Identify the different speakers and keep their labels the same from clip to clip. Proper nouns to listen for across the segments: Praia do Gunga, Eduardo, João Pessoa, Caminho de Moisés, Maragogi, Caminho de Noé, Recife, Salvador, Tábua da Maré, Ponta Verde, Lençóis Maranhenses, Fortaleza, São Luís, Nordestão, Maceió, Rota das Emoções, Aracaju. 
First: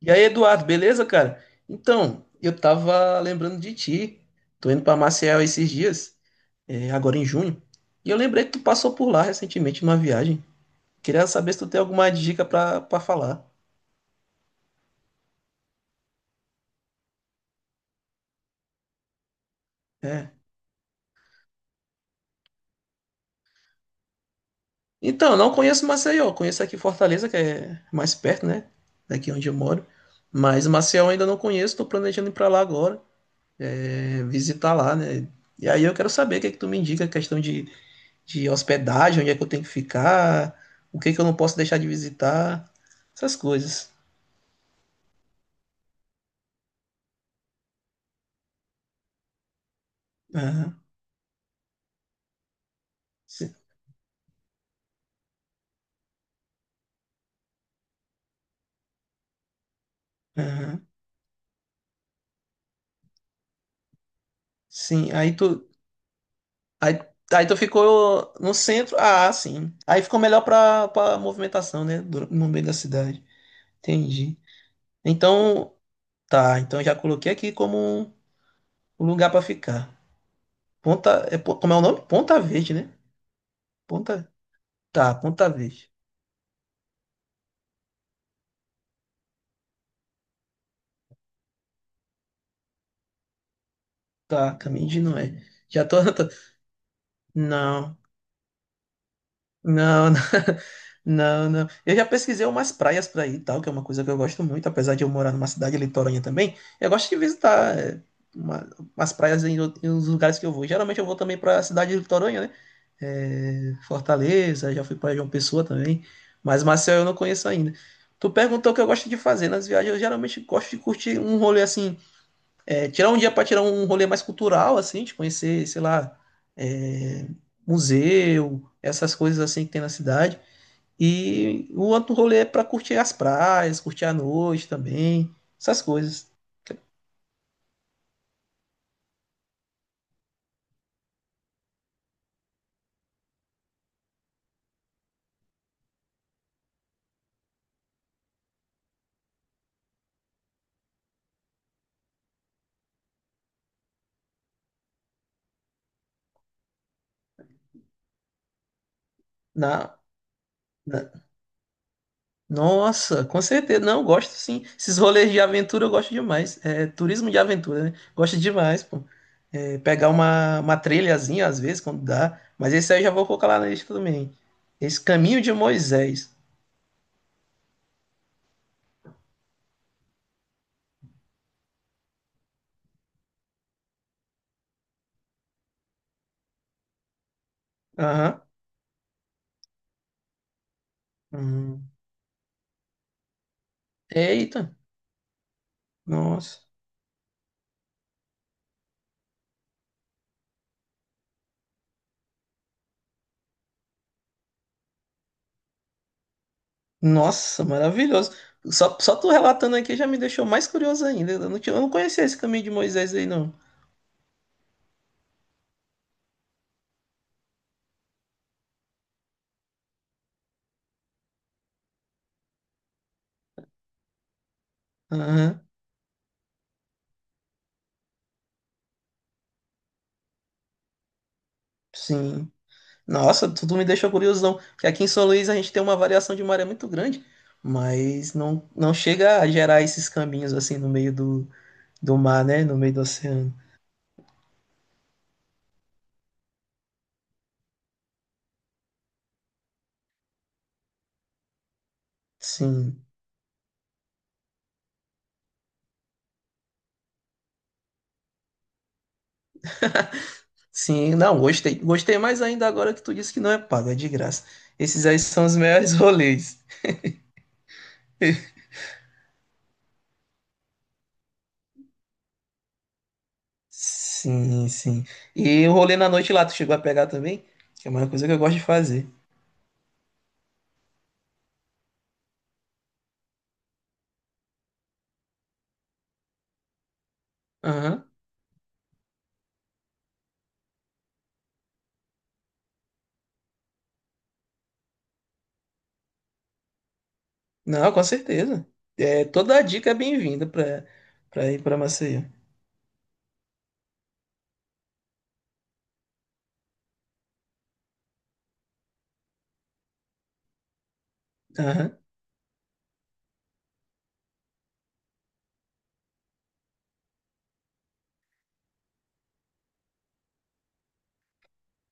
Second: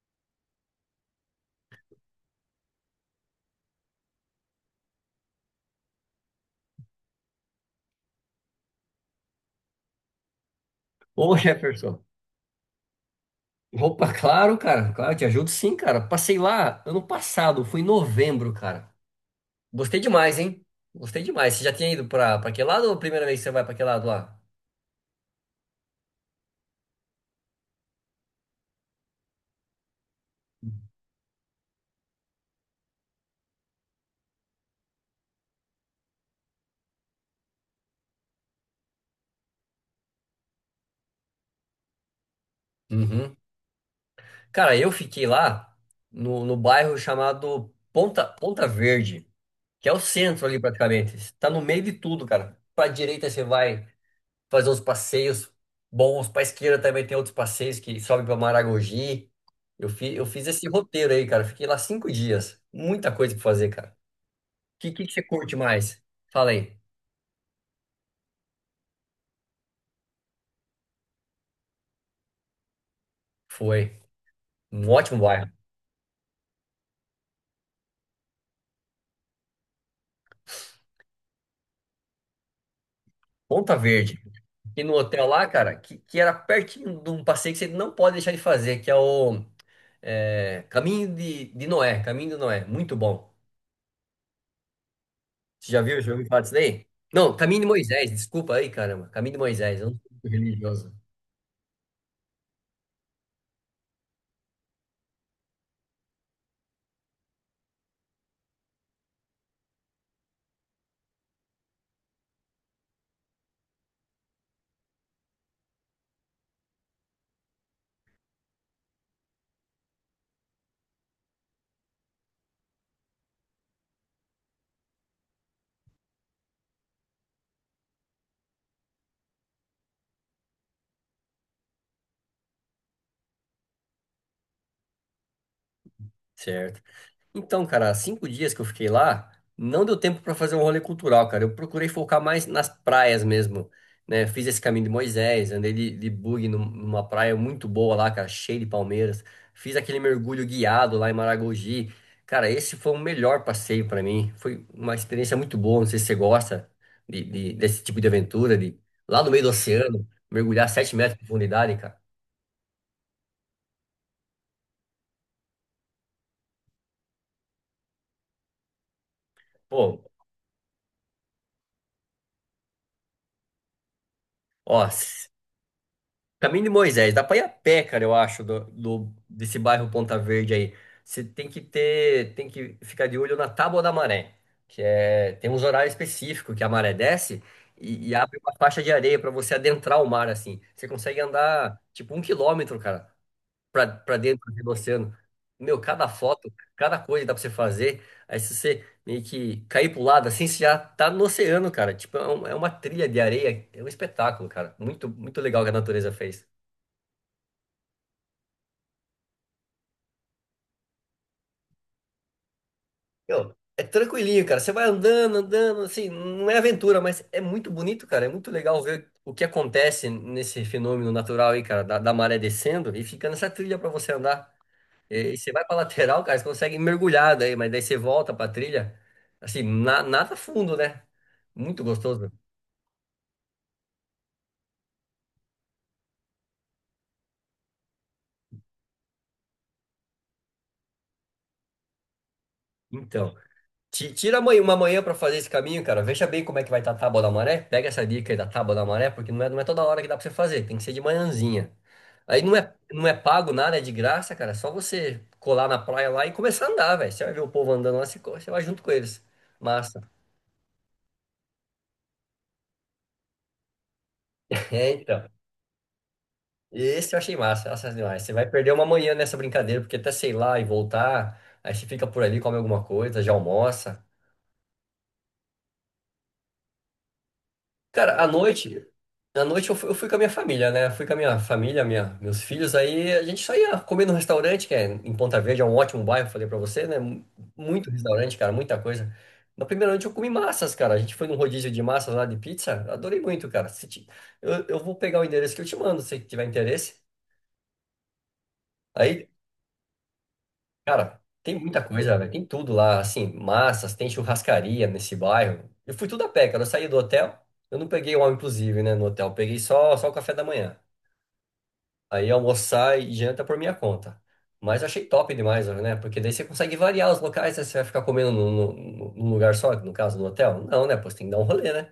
Speaker 1: E aí, Eduardo, beleza, cara? Então, eu tava lembrando de ti. Tô indo pra Maceió esses dias, é, agora em junho. E eu lembrei que tu passou por lá recentemente numa viagem. Queria
Speaker 2: Ô
Speaker 1: saber se tu tem
Speaker 2: Jefferson,
Speaker 1: alguma dica pra falar.
Speaker 2: opa, claro, cara, claro, te ajudo sim, cara. Passei lá ano passado, fui em novembro, cara. Gostei
Speaker 1: É.
Speaker 2: demais, hein? Gostei demais. Você já tinha ido pra aquele lado ou a primeira vez que você vai pra aquele lado lá?
Speaker 1: Então, não conheço Maceió, conheço aqui Fortaleza, que é mais perto, né? Daqui onde eu moro. Mas Maceió ainda não conheço, tô planejando ir pra lá agora, é, visitar lá, né? E aí eu quero saber o que é que tu me indica, questão de hospedagem, onde é que eu tenho que ficar, o que é que eu não posso deixar de visitar,
Speaker 2: Uhum.
Speaker 1: essas coisas.
Speaker 2: Cara, eu fiquei lá no bairro chamado Ponta Verde, que é o centro ali
Speaker 1: Aham.
Speaker 2: praticamente. Tá no meio de tudo, cara. Pra direita você
Speaker 1: Sim,
Speaker 2: vai fazer uns passeios bons. Pra esquerda também tem outros passeios que sobem pra Maragogi. Eu fiz esse
Speaker 1: aham.
Speaker 2: roteiro aí, cara. Fiquei lá 5 dias. Muita coisa pra fazer, cara. O que, que,
Speaker 1: Sim,
Speaker 2: que você curte mais? Fala aí.
Speaker 1: aí, aí tu ficou no centro, ah, sim. Aí ficou melhor pra movimentação, né, no meio da cidade.
Speaker 2: Foi.
Speaker 1: Entendi.
Speaker 2: Um ótimo bairro.
Speaker 1: Então, tá, então já coloquei aqui como um um lugar pra ficar. Ponta, é, como é o nome? Ponta Verde, né?
Speaker 2: Ponta Verde.
Speaker 1: Ponta,
Speaker 2: E no
Speaker 1: tá,
Speaker 2: hotel lá,
Speaker 1: Ponta
Speaker 2: cara,
Speaker 1: Verde.
Speaker 2: que era pertinho de um passeio que você não pode deixar de fazer, que é o é, Caminho de Noé. Caminho de Noé. Muito bom.
Speaker 1: Tá, Caminho de Noé.
Speaker 2: Você já
Speaker 1: Já tô,
Speaker 2: viu? Já ouviu falar disso daí? Não, Caminho de
Speaker 1: não,
Speaker 2: Moisés. Desculpa aí, caramba. Caminho de Moisés. Eu não sou
Speaker 1: não,
Speaker 2: muito religioso.
Speaker 1: Não, não. Eu já pesquisei umas praias para ir e tal, que é uma coisa que eu gosto muito, apesar de eu morar numa cidade litorânea também. Eu gosto de visitar é, uma- umas praias em, em uns lugares que eu vou. Geralmente eu vou também para cidade litorânea, né? É, Fortaleza, já fui para João Pessoa também, mas Maceió eu não conheço ainda. Tu perguntou o que eu gosto de fazer nas viagens. Eu geralmente gosto de curtir um rolê assim, é, tirar um dia para tirar um rolê mais cultural, assim, de conhecer, sei lá, é, museu, essas coisas assim que tem na cidade. E o outro rolê é para curtir as praias, curtir a noite também, essas coisas.
Speaker 2: Certo. Então, cara, 5 dias que eu fiquei lá, não deu tempo para fazer um rolê cultural, cara. Eu procurei focar mais nas praias mesmo, né? Fiz esse caminho de Moisés, andei de bug num- numa praia muito boa lá, cara, cheia de palmeiras. Fiz aquele mergulho guiado lá em Maragogi. Cara, esse foi o melhor passeio para mim. Foi uma experiência muito boa. Não sei se você gosta de- desse tipo de aventura, de lá no meio do
Speaker 1: Na,
Speaker 2: oceano, mergulhar sete
Speaker 1: na-
Speaker 2: metros de profundidade, cara.
Speaker 1: Nossa, com certeza. Não, gosto sim. Esses rolês de aventura eu gosto demais. É, turismo de aventura, né? Gosto demais, pô. É,
Speaker 2: Pô,
Speaker 1: pegar uma trilhazinha às vezes, quando dá. Mas esse aí eu já vou colocar lá na lista também.
Speaker 2: ó.
Speaker 1: Esse Caminho de Moisés.
Speaker 2: Caminho de Moisés, dá pra ir a pé, cara, eu acho, do, do- desse bairro Ponta Verde aí. Você tem que ter, tem que ficar de olho na Tábua da Maré, que é, tem uns horários específicos que a maré desce e abre
Speaker 1: Aham.
Speaker 2: uma faixa de areia pra você adentrar o mar, assim. Você consegue andar,
Speaker 1: Hum.
Speaker 2: tipo, um quilômetro, cara, pra dentro
Speaker 1: Eita,
Speaker 2: do oceano. Meu, cada foto,
Speaker 1: nossa.
Speaker 2: cada coisa dá pra você fazer. Aí se você meio que cair pro lado, assim, você já tá no oceano, cara. Tipo, é uma trilha de areia, é um espetáculo, cara. Muito, muito legal que a natureza fez.
Speaker 1: Nossa, maravilhoso. Só tu relatando aqui já me deixou mais curioso ainda. Eu não conhecia esse caminho de Moisés aí, não.
Speaker 2: Meu, é tranquilinho, cara. Você vai andando, andando, assim, não é aventura, mas é muito bonito, cara. É muito legal ver o que acontece nesse fenômeno natural aí, cara, da maré descendo e fica nessa trilha pra você andar. E você
Speaker 1: Aham,
Speaker 2: vai pra lateral, cara, você consegue mergulhar daí, mas daí você volta pra trilha, assim, nada fundo, né? Muito gostoso.
Speaker 1: sim. Nossa, tu me deixou curiosão. Porque aqui em São Luís a gente tem uma variação de maré muito grande, mas não chega a gerar esses caminhos assim no meio do mar, né? No meio do
Speaker 2: Então.
Speaker 1: oceano.
Speaker 2: Uma manhã pra fazer esse caminho, cara. Veja bem como é que vai estar a tábua da maré. Pega essa dica aí da tábua da maré, porque não é toda hora que dá pra você fazer. Tem que ser de manhãzinha. Aí não é,
Speaker 1: Sim,
Speaker 2: não é pago nada, é de graça, cara. É só você colar na praia lá e começar a andar, velho. Você vai ver o povo andando lá, você, você vai junto com eles. Massa.
Speaker 1: sim. Não, gostei. Gostei mais ainda agora que tu disse que não é pago, é de graça.
Speaker 2: É,
Speaker 1: Esses aí
Speaker 2: então.
Speaker 1: são os melhores rolês.
Speaker 2: Esse eu achei massa, massa demais. Você vai perder uma manhã nessa brincadeira, porque até sei lá e voltar, aí você fica por ali, come alguma coisa, já almoça.
Speaker 1: Sim, sim. E o rolê na noite lá, tu chegou a pegar também? Que é uma
Speaker 2: Cara,
Speaker 1: coisa que eu gosto de fazer.
Speaker 2: à noite eu fui com a minha família, né? Fui com a minha família, meus filhos, aí a gente só ia comer no restaurante, que é em Ponta Verde, é um ótimo bairro, falei pra você, né? Muito
Speaker 1: Aham.
Speaker 2: restaurante, cara, muita coisa. Na primeira noite eu comi massas, cara. A gente foi num rodízio de massas lá de pizza, adorei muito, cara. Se ti- Eu vou pegar o endereço que eu te mando, se tiver interesse.
Speaker 1: Não, com certeza. É,
Speaker 2: Aí,
Speaker 1: toda a dica é bem-vinda
Speaker 2: cara,
Speaker 1: pra
Speaker 2: tem
Speaker 1: ir pra
Speaker 2: muita coisa,
Speaker 1: Maceió.
Speaker 2: velho, tem tudo lá, assim, massas, tem churrascaria nesse bairro. Eu fui tudo a pé, cara, eu saí do hotel, eu não peguei o all inclusive, né, no hotel, eu peguei só o café da manhã.
Speaker 1: Aham.
Speaker 2: Aí almoçar e janta por minha conta. Mas eu achei top demais, né? Porque daí você consegue variar os locais, né? Você vai ficar comendo num, num lugar só, no caso, no hotel? Não, né? Pô, você tem que dar um rolê, né?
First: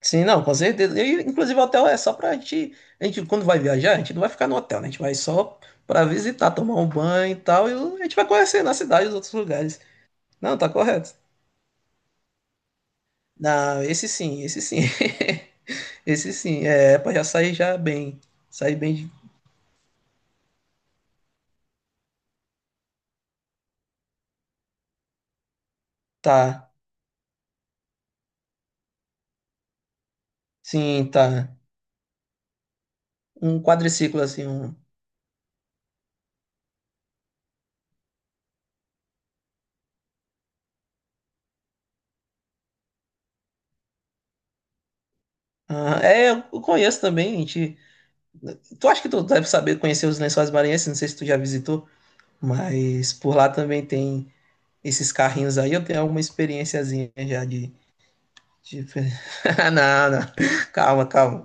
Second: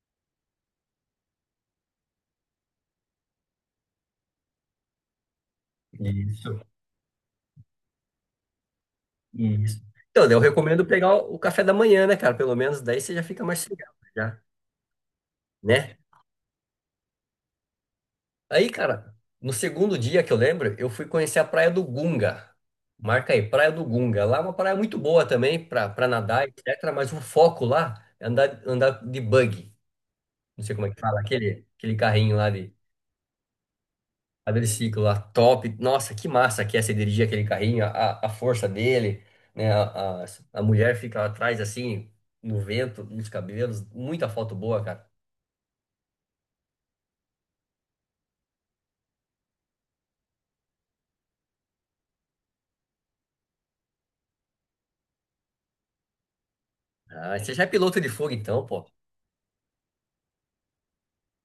Speaker 1: Sim, não, com certeza. E, inclusive, o hotel é só pra gente, a gente. Quando vai viajar, a gente não vai ficar no hotel, né? A gente vai só pra visitar,
Speaker 2: Isso,
Speaker 1: tomar um banho e tal. E a gente vai conhecer na cidade os outros
Speaker 2: isso.
Speaker 1: lugares.
Speaker 2: Então, daí eu
Speaker 1: Não, tá
Speaker 2: recomendo pegar
Speaker 1: correto.
Speaker 2: o café da manhã, né, cara? Pelo menos daí você já fica mais
Speaker 1: Não,
Speaker 2: sossegado,
Speaker 1: esse
Speaker 2: já,
Speaker 1: sim, esse sim.
Speaker 2: né?
Speaker 1: Esse sim. É, pra já sair já bem.
Speaker 2: Aí,
Speaker 1: Sair bem de.
Speaker 2: cara, no segundo dia que eu lembro, eu fui conhecer a Praia do Gunga. Marca aí, Praia do Gunga. Lá é uma praia muito boa também para nadar,
Speaker 1: Tá.
Speaker 2: etc. Mas o foco lá é andar, andar de buggy. Não sei como é que
Speaker 1: Sim,
Speaker 2: fala,
Speaker 1: tá.
Speaker 2: aquele carrinho lá de
Speaker 1: Um quadriciclo, assim. Um...
Speaker 2: quadriciclo lá, top. Nossa, que massa que é você dirigir aquele carrinho, a força dele, né? A mulher fica atrás assim, no vento, nos cabelos. Muita foto boa, cara.
Speaker 1: Ah, é, eu conheço também. Tu acha que tu deve saber conhecer os Lençóis Maranhenses? Não sei se tu já visitou, mas por lá também tem esses carrinhos aí. Eu tenho alguma experiênciazinha
Speaker 2: Ah,
Speaker 1: já
Speaker 2: você já é
Speaker 1: de.
Speaker 2: piloto de fogo então,
Speaker 1: De...
Speaker 2: pô.
Speaker 1: Não, não. Calma, calma.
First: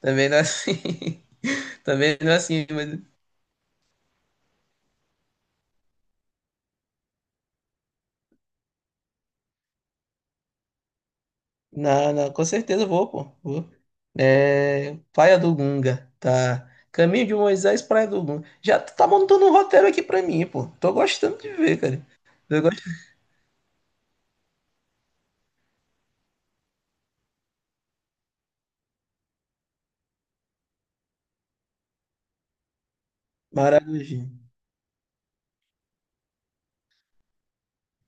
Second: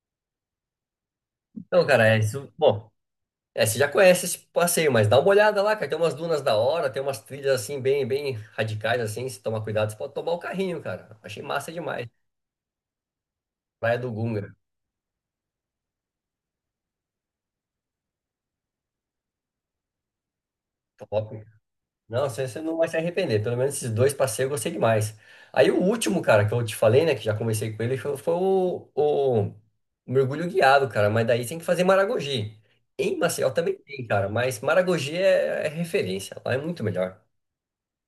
Speaker 1: Também não é assim.
Speaker 2: Então, cara,
Speaker 1: Também
Speaker 2: é
Speaker 1: não é
Speaker 2: isso.
Speaker 1: assim.
Speaker 2: Bom,
Speaker 1: Mas...
Speaker 2: é, você já conhece esse passeio, mas dá uma olhada lá, cara. Tem umas dunas da hora, tem umas trilhas assim, bem, bem radicais, assim. Se tomar cuidado, você pode tomar o carrinho, cara. Achei massa demais.
Speaker 1: Não, não. Com certeza eu vou, pô. Vou.
Speaker 2: Praia do Gunga.
Speaker 1: É, Praia do Gunga, tá? Caminho de Moisés, Praia do Gunga. Já tu tá montando um roteiro aqui pra mim, pô. Tô gostando
Speaker 2: Top.
Speaker 1: de ver, cara.
Speaker 2: Não, você
Speaker 1: Eu
Speaker 2: não
Speaker 1: gosto.
Speaker 2: vai se arrepender. Pelo menos esses dois passeios eu gostei demais. Aí o último, cara, que eu te falei, né? Que já conversei com ele, foi o mergulho guiado, cara. Mas daí tem que fazer Maragogi. Em Maceió também tem,
Speaker 1: Maragogi.
Speaker 2: cara. Mas Maragogi é, é referência. Lá é muito melhor.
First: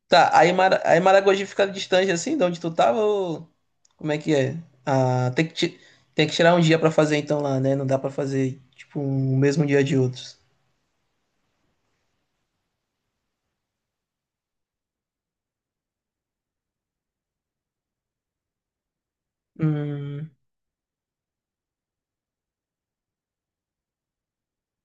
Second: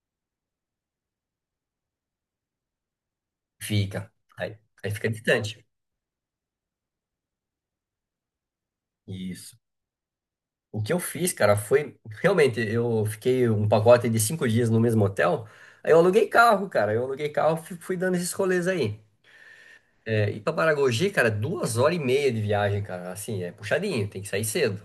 Speaker 1: Aí Maragogi fica distante assim, de onde tu tava, ou
Speaker 2: Fica.
Speaker 1: como é que
Speaker 2: Aí,
Speaker 1: é?
Speaker 2: aí fica
Speaker 1: Ah,
Speaker 2: distante.
Speaker 1: tem que tirar um dia pra fazer então lá, né? Não dá pra fazer, tipo, um
Speaker 2: Isso.
Speaker 1: mesmo dia de outros.
Speaker 2: O que eu fiz, cara, foi. Realmente, eu fiquei um pacote de 5 dias no mesmo hotel. Aí eu aluguei carro, cara. Eu aluguei carro e fui dando esses rolês aí. É,
Speaker 1: Hum,
Speaker 2: e pra Paragogi, cara, 2 horas e meia de viagem, cara. Assim, é puxadinho, tem que sair cedo.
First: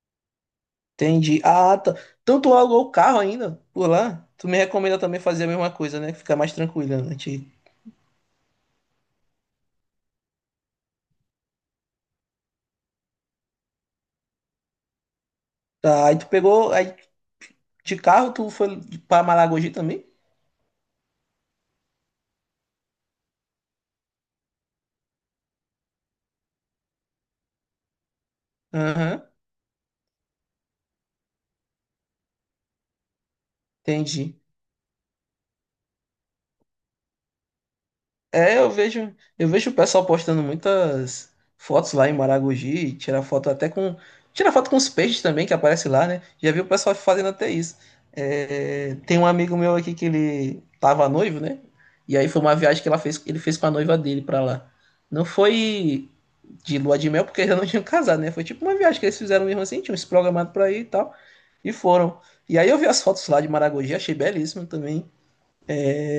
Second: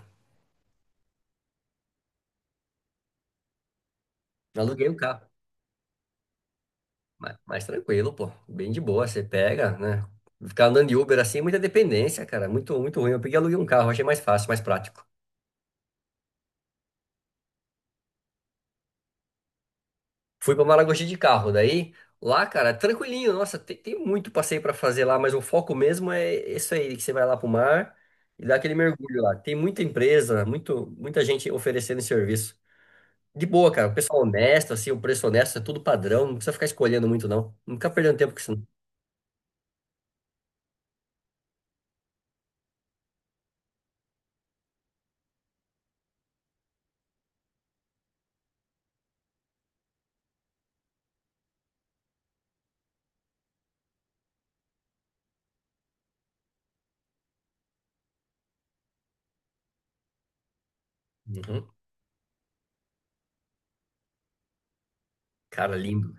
Speaker 1: entendi. Ah, tá. Então tu alugou o carro ainda por lá? Tu me
Speaker 2: Aluguei um
Speaker 1: recomenda também
Speaker 2: carro,
Speaker 1: fazer a mesma coisa, né? Ficar mais tranquilo, né?
Speaker 2: mas, mas tranquilo, pô. Bem de boa, você pega, né? Ficar andando de Uber assim é muita dependência, cara. Muito, muito ruim. Eu peguei e aluguei um carro, achei mais fácil, mais prático.
Speaker 1: Tá, aí tu pegou. Aí? De carro, tu foi para Malagogi também?
Speaker 2: Fui pra Maragogi de carro, daí lá, cara, tranquilinho. Nossa, tem muito passeio pra fazer lá, mas o foco mesmo é isso aí, que você vai lá pro mar e dá aquele mergulho
Speaker 1: Aham,
Speaker 2: lá. Tem muita empresa, muito, muita gente oferecendo serviço. De boa, cara. O pessoal
Speaker 1: entendi.
Speaker 2: honesto, assim, o preço honesto, é tudo padrão, não precisa ficar escolhendo muito, não. Não fica perdendo tempo com isso,
Speaker 1: É,
Speaker 2: não.
Speaker 1: eu vejo, eu vejo o pessoal postando muitas fotos lá em Maragogi, tirar foto com os peixes também que aparece lá, né? Já vi o pessoal fazendo até isso. É, tem um amigo meu aqui que ele tava noivo, né? E aí foi uma viagem ele fez com a noiva dele pra lá. Não foi de lua de mel porque ainda não tinham casado, né? Foi tipo uma viagem que eles fizeram mesmo assim, tinham se programado pra ir e tal,
Speaker 2: Uhum.
Speaker 1: e foram. E aí eu vi as fotos lá de Maragogi, achei belíssimo também.
Speaker 2: Cara, lindo.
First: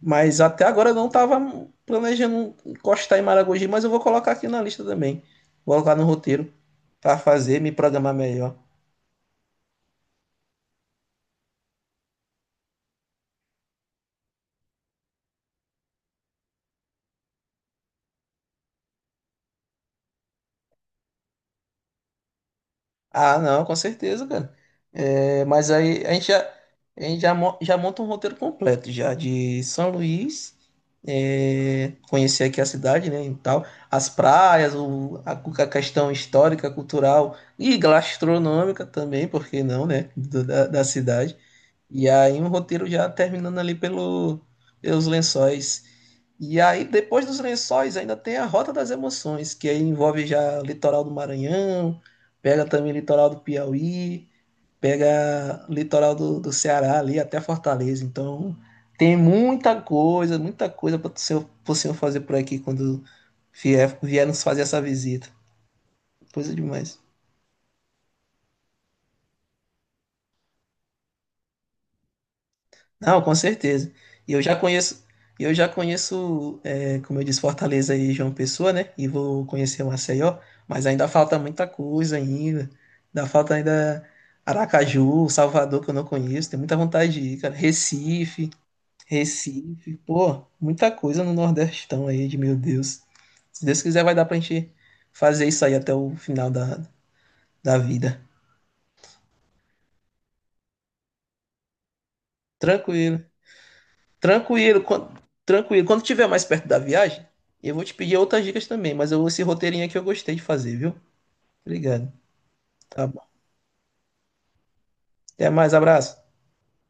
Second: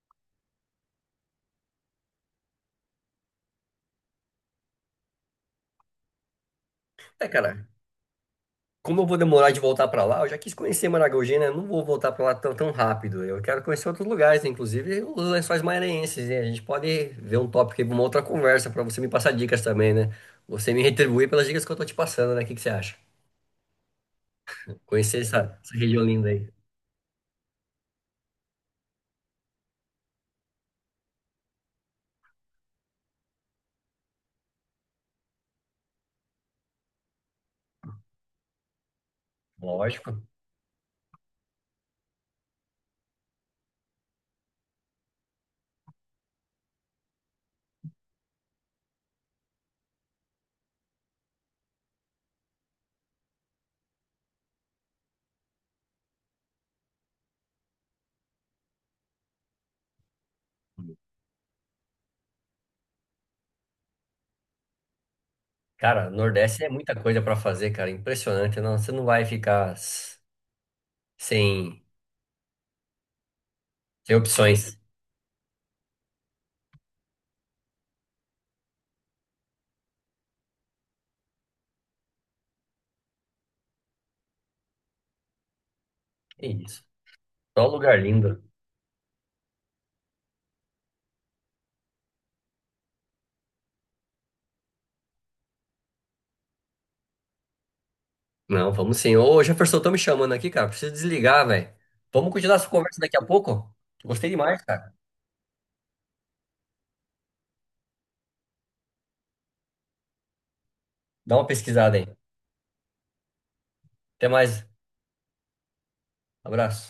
Speaker 1: Mas até agora eu não estava planejando encostar em Maragogi, mas eu vou colocar aqui na lista também. Vou colocar no roteiro para
Speaker 2: É, cara,
Speaker 1: fazer, me programar melhor.
Speaker 2: como eu vou demorar de voltar pra lá, eu já quis conhecer Maragogi, né? Eu não vou voltar pra lá tão, tão rápido. Eu quero conhecer outros lugares, né? Inclusive os Lençóis Maranhenses, né? A gente pode ver um tópico aí pra uma outra conversa, pra você me passar dicas também, né? Você me retribuir pelas dicas que eu tô te passando, né? O que que você acha?
Speaker 1: Ah, não, com certeza, cara.
Speaker 2: Conhecer
Speaker 1: É,
Speaker 2: essa,
Speaker 1: mas
Speaker 2: essa região
Speaker 1: aí
Speaker 2: linda aí.
Speaker 1: a gente já, já monta um roteiro completo já de São Luís, é, conhecer aqui a cidade, né, e tal, as praias, a questão histórica, cultural e gastronômica também, por que não, né,
Speaker 2: Lógico.
Speaker 1: da cidade. E aí um roteiro já terminando ali pelos lençóis. E aí, depois dos lençóis, ainda tem a Rota das Emoções, que aí envolve já o litoral do Maranhão, pega também o litoral do Piauí, pega o litoral do Ceará ali até Fortaleza. Então, tem muita coisa pro senhor fazer por aqui quando vier nos fazer essa visita.
Speaker 2: Cara,
Speaker 1: Coisa
Speaker 2: Nordeste é muita
Speaker 1: demais.
Speaker 2: coisa pra fazer, cara. Impressionante, não? Você não vai ficar. Sim,
Speaker 1: Não, com certeza.
Speaker 2: tem
Speaker 1: E eu já
Speaker 2: opções.
Speaker 1: conheço, e eu já conheço, é, como eu disse, Fortaleza e João Pessoa, né? E vou conhecer o Maceió, mas ainda falta muita coisa ainda. Ainda falta ainda Aracaju, Salvador, que eu não
Speaker 2: É
Speaker 1: conheço. Tem muita
Speaker 2: isso.
Speaker 1: vontade de ir, cara.
Speaker 2: Só lugar lindo.
Speaker 1: Recife, pô, muita coisa no Nordestão aí, de meu Deus. Se Deus quiser, vai dar pra gente fazer isso aí até o final da vida.
Speaker 2: Não, vamos sim. Ô, Jefferson, estão me chamando aqui, cara. Preciso desligar, velho. Vamos continuar essa conversa daqui a
Speaker 1: Tranquilo.
Speaker 2: pouco? Gostei demais,
Speaker 1: Tranquilo,
Speaker 2: cara.
Speaker 1: quan- Tranquilo. Quando tiver mais perto da viagem, eu vou te pedir outras dicas também, mas eu, esse roteirinho aqui eu gostei de fazer, viu?
Speaker 2: Dá uma pesquisada aí.
Speaker 1: Obrigado. Tá bom.
Speaker 2: Até mais.
Speaker 1: Até mais, abraço.
Speaker 2: Abraço.